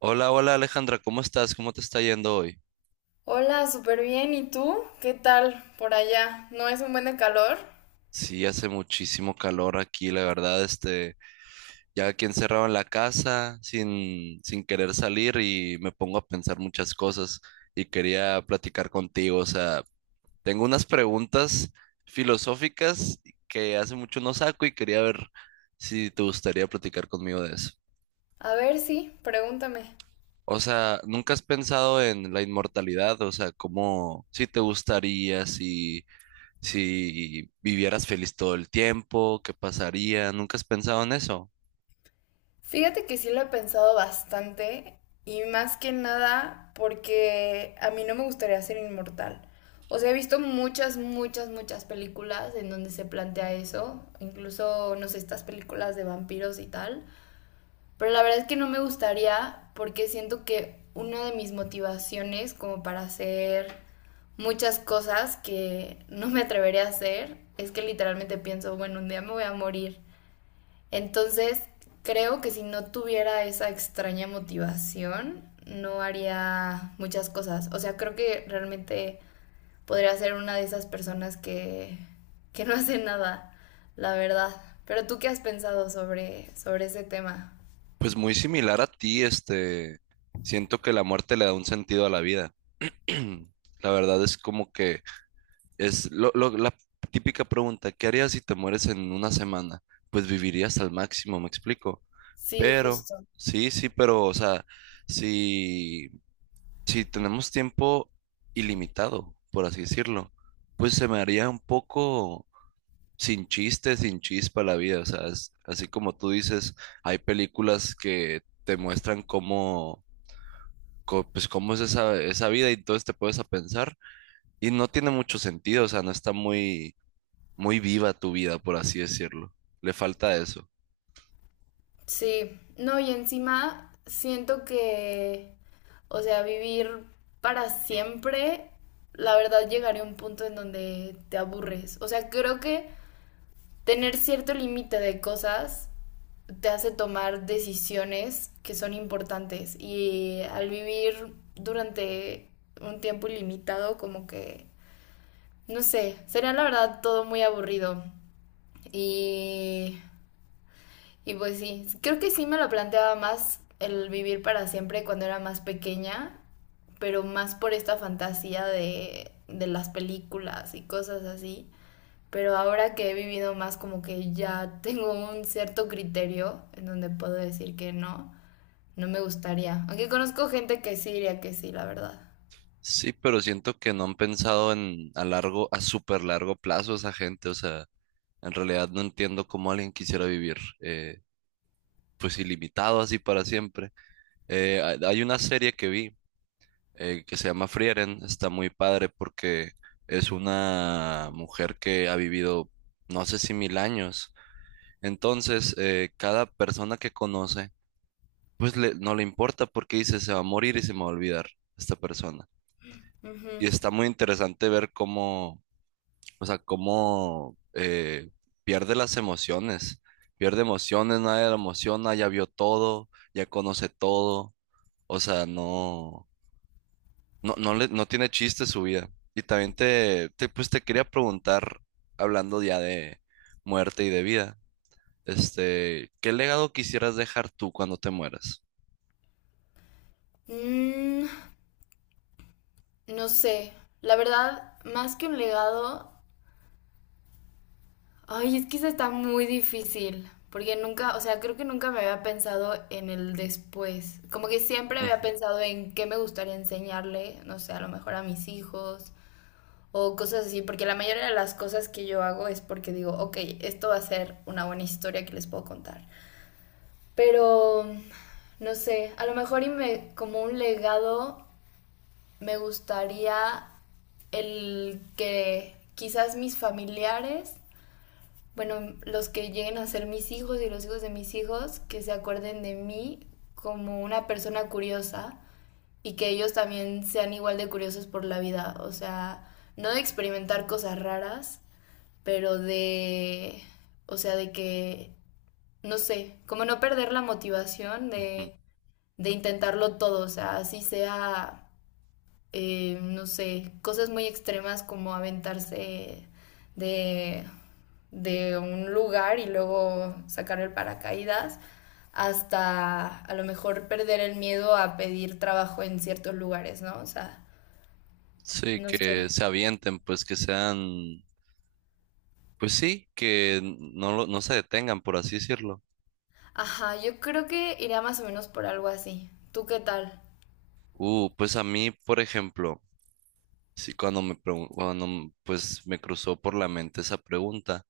Hola, hola Alejandra, ¿cómo estás? ¿Cómo te está yendo hoy? Hola, súper bien. ¿Y tú? ¿Qué tal por allá? ¿No es un buen de calor? Sí, hace muchísimo calor aquí, la verdad, ya aquí encerrado en la casa, sin querer salir y me pongo a pensar muchas cosas y quería platicar contigo, o sea, tengo unas preguntas filosóficas que hace mucho no saco y quería ver si te gustaría platicar conmigo de eso. A ver, sí, pregúntame. O sea, ¿nunca has pensado en la inmortalidad? O sea, ¿cómo, si te gustaría, si vivieras feliz todo el tiempo, ¿qué pasaría? ¿Nunca has pensado en eso? Fíjate que sí lo he pensado bastante y más que nada porque a mí no me gustaría ser inmortal. O sea, he visto muchas, muchas, muchas películas en donde se plantea eso, incluso, no sé, estas películas de vampiros y tal. Pero la verdad es que no me gustaría porque siento que una de mis motivaciones como para hacer muchas cosas que no me atrevería a hacer es que literalmente pienso, bueno, un día me voy a morir. Entonces, creo que si no tuviera esa extraña motivación, no haría muchas cosas. O sea, creo que realmente podría ser una de esas personas que no hace nada, la verdad. Pero tú qué has pensado sobre ese tema? Pues muy similar a ti, siento que la muerte le da un sentido a la vida. La verdad es como que es la típica pregunta, ¿qué harías si te mueres en una semana? Pues vivirías al máximo, me explico. Sí, Pero, justo. sí, sí, pero, o sea, si, si tenemos tiempo ilimitado, por así decirlo, pues se me haría un poco sin chiste, sin chispa la vida. O sea, así como tú dices, hay películas que te muestran cómo, pues, cómo es esa vida y entonces te puedes a pensar y no tiene mucho sentido, o sea, no está muy, muy viva tu vida, por así decirlo. Le falta eso. Sí. No, y encima siento que, o sea, vivir para siempre, la verdad llegaría a un punto en donde te aburres. O sea, creo que tener cierto límite de cosas te hace tomar decisiones que son importantes. Y al vivir durante un tiempo ilimitado, como que, no sé, sería la verdad todo muy aburrido. Y Y pues sí, creo que sí me lo planteaba más el vivir para siempre cuando era más pequeña, pero más por esta fantasía de las películas y cosas así. Pero ahora que he vivido más como que ya tengo un cierto criterio en donde puedo decir que no, no me gustaría. Aunque conozco gente que sí diría que sí, la verdad. Sí, pero siento que no han pensado en a súper largo plazo esa gente, o sea, en realidad no entiendo cómo alguien quisiera vivir, pues ilimitado así para siempre. Hay una serie que vi, que se llama Frieren. Está muy padre porque es una mujer que ha vivido no sé si 1000 años. Entonces, cada persona que conoce, pues no le importa porque dice, se va a morir y se me va a olvidar esta persona. Ujú. Y está muy interesante ver cómo, o sea, cómo pierde las emociones. Pierde emociones, nadie la emociona, ya vio todo, ya conoce todo. O sea, no. No, no, no tiene chiste su vida. Y también pues te quería preguntar, hablando ya de muerte y de vida, ¿qué legado quisieras dejar tú cuando te mueras? Mm, no sé, la verdad, más que un legado, ay, es que esa está muy difícil, porque nunca, o sea, creo que nunca me había pensado en el después. Como que siempre había Ujú, pensado en qué me gustaría enseñarle, no sé, a lo mejor a mis hijos o cosas así, porque la mayoría de las cosas que yo hago es porque digo, ok, esto va a ser una buena historia que les puedo contar. Pero, no sé, a lo mejor y me, como un legado me gustaría el que quizás mis familiares bueno, los que lleguen a ser mis hijos y los hijos de mis hijos, que se acuerden de mí como una persona curiosa y que ellos también sean igual de curiosos por la vida. O sea, no de experimentar cosas raras, pero de, o sea, de que, no sé, como no perder la motivación ujú. De intentarlo todo, o sea, así sea no sé, cosas muy extremas como aventarse de, de un lugar y luego sacar el paracaídas, hasta a lo mejor perder el miedo a pedir trabajo en ciertos lugares, ¿no? O sea, Sí, no que sé. se avienten, pues que sean, pues sí, que no, no se detengan, por así decirlo. Ajá, yo creo que iría más o menos por algo así. ¿Tú qué tal? Pues a mí, por ejemplo, sí, cuando me, pregun- cuando m- pues me cruzó por la mente esa pregunta,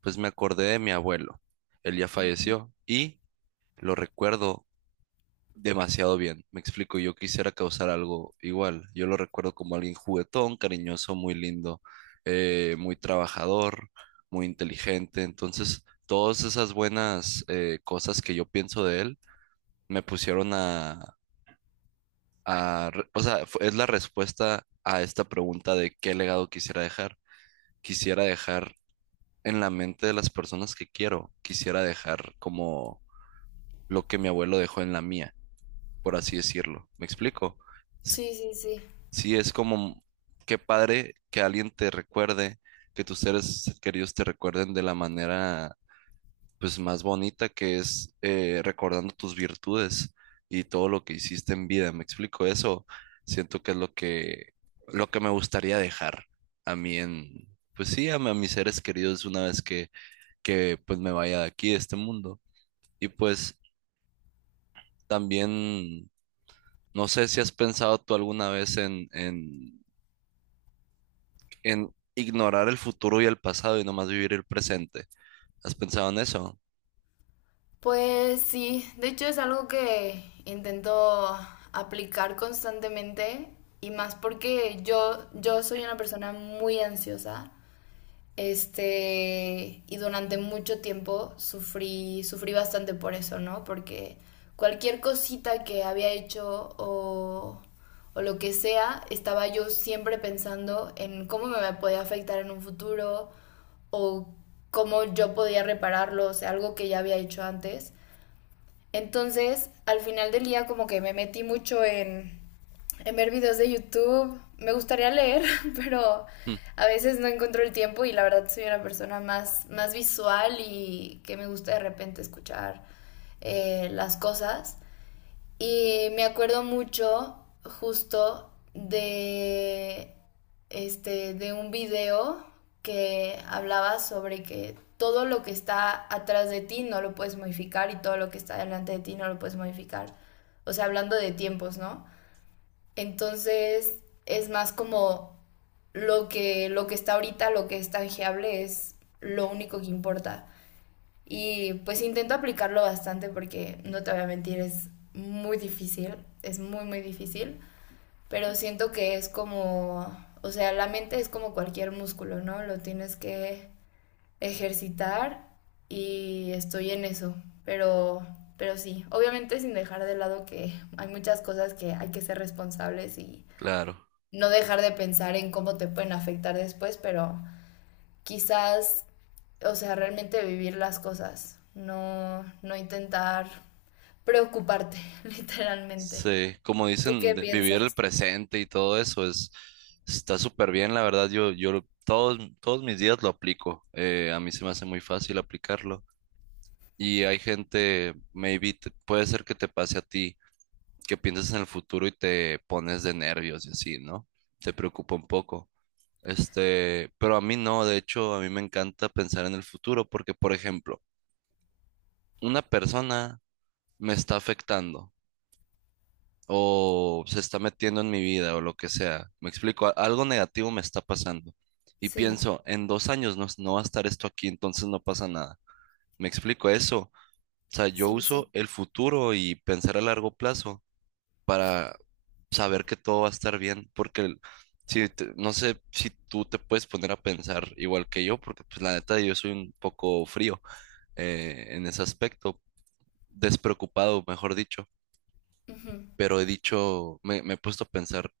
pues me acordé de mi abuelo. Él ya Ujú. falleció y lo recuerdo demasiado bien. Me explico, yo quisiera causar algo igual. Yo lo recuerdo como alguien juguetón, cariñoso, muy lindo, muy trabajador, muy inteligente. Entonces, todas esas buenas cosas que yo pienso de él me pusieron o sea, es la respuesta a esta pregunta de qué legado quisiera dejar. Quisiera dejar en la mente de las personas que quiero. Quisiera dejar como lo que mi abuelo dejó en la mía, por así decirlo. ¿Me explico? Sí, sí, sí. Sí, es como, qué padre que alguien te recuerde, que tus seres queridos te recuerden de la manera, pues, más bonita, que es recordando tus virtudes y todo lo que hiciste en vida. ¿Me explico eso? Siento que es lo que me gustaría dejar a mí, en, pues sí, a mis seres queridos una vez que, pues, me vaya de aquí, de este mundo. Y pues también, no sé si has pensado tú alguna vez en, en ignorar el futuro y el pasado y nomás vivir el presente. ¿Has pensado en eso? Pues sí, de hecho es algo que intento aplicar constantemente y más porque yo soy una persona muy ansiosa, este, y durante mucho tiempo sufrí bastante por eso, ¿no? Porque cualquier cosita que había hecho o lo que sea, estaba yo siempre pensando en cómo me podía afectar en un futuro o cómo yo podía repararlo, o sea, algo que ya había hecho antes. Entonces, al final del día como que me metí mucho en ver videos de YouTube. Me gustaría leer, pero Hmm, a veces no encuentro el tiempo y la verdad soy una persona más, más visual y que me gusta de repente escuchar las cosas. Y me acuerdo mucho justo de este de un video que hablaba sobre que todo lo que está atrás de ti no lo puedes modificar y todo lo que está delante de ti no lo puedes modificar. O sea, hablando de tiempos, ¿no? Entonces, es más como lo que está ahorita, lo que es tangible es lo único que importa. Y pues intento aplicarlo bastante porque no te voy a mentir, es muy difícil, es muy, muy difícil, pero siento que es como, o sea, la mente es como cualquier músculo, ¿no? Lo tienes que ejercitar y estoy en eso, pero, sí, obviamente sin dejar de lado que hay muchas cosas que hay que ser responsables y claro. no dejar de pensar en cómo te pueden afectar después, pero quizás, o sea, realmente vivir las cosas, no, no intentar preocuparte, literalmente. Sí, como ¿Tú dicen, qué vivir el piensas? presente y todo eso es está súper bien, la verdad. Todos mis días lo aplico. A mí se me hace muy fácil aplicarlo. Y hay gente, maybe puede ser que te pase a ti, que piensas en el futuro y te pones de nervios y así, ¿no? Te preocupa un poco. Pero a mí no. De hecho, a mí me encanta pensar en el futuro porque, por ejemplo, una persona me está afectando o se está metiendo en mi vida o lo que sea. Me explico, algo negativo me está pasando. Y Sí, pienso, en 2 años no va a estar esto aquí, entonces no pasa nada. Me explico eso. O sea, yo sí, uso sí. el futuro y pensar a largo plazo para saber que todo va a estar bien, porque no sé si tú te puedes poner a pensar igual que yo, porque pues la neta yo soy un poco frío, en ese aspecto, despreocupado, mejor dicho. Ujú. Pero he dicho, me he puesto a pensar,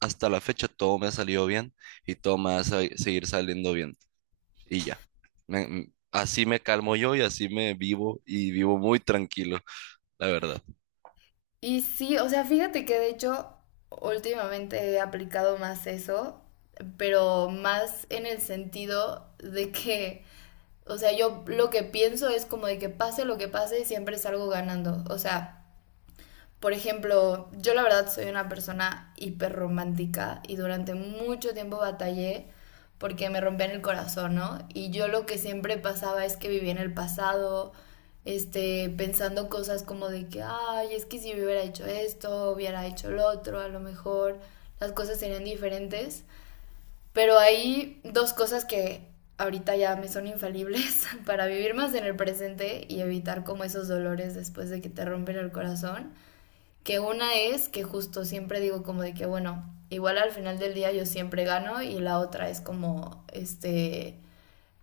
hasta la fecha todo me ha salido bien y todo me va a seguir saliendo bien y ya. Así me calmo yo y así me vivo y vivo muy tranquilo, la verdad. Y sí, o sea, fíjate que de hecho últimamente he aplicado más eso, pero más en el sentido de que, o sea, yo lo que pienso es como de que pase lo que pase, siempre salgo ganando. O sea, por ejemplo, yo la verdad soy una persona hiperromántica y durante mucho tiempo batallé porque me rompían el corazón, ¿no? Y yo lo que siempre pasaba es que vivía en el pasado, este, pensando cosas como de que, ay, es que si yo hubiera hecho esto, hubiera hecho lo otro, a lo mejor las cosas serían diferentes. Pero hay dos cosas que ahorita ya me son infalibles para vivir más en el presente y evitar como esos dolores después de que te rompen el corazón. Que una es que justo siempre digo como de que, bueno, igual al final del día yo siempre gano y la otra es como, este,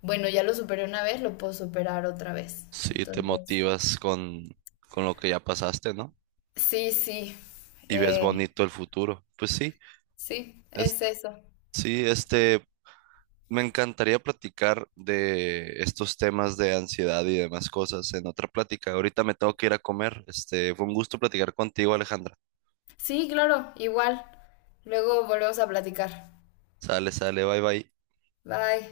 bueno, ya lo superé una vez, lo puedo superar otra vez. Sí, te Entonces, motivas con, lo que ya pasaste, ¿no? sí, sí, Y ves eh, bonito el futuro. Pues sí, sí, es, es eso. sí, me encantaría platicar de estos temas de ansiedad y demás cosas en otra plática. Ahorita me tengo que ir a comer. Fue un gusto platicar contigo, Alejandra. Sí, claro, igual. Luego volvemos a platicar. Sale, sale, bye bye. Bye.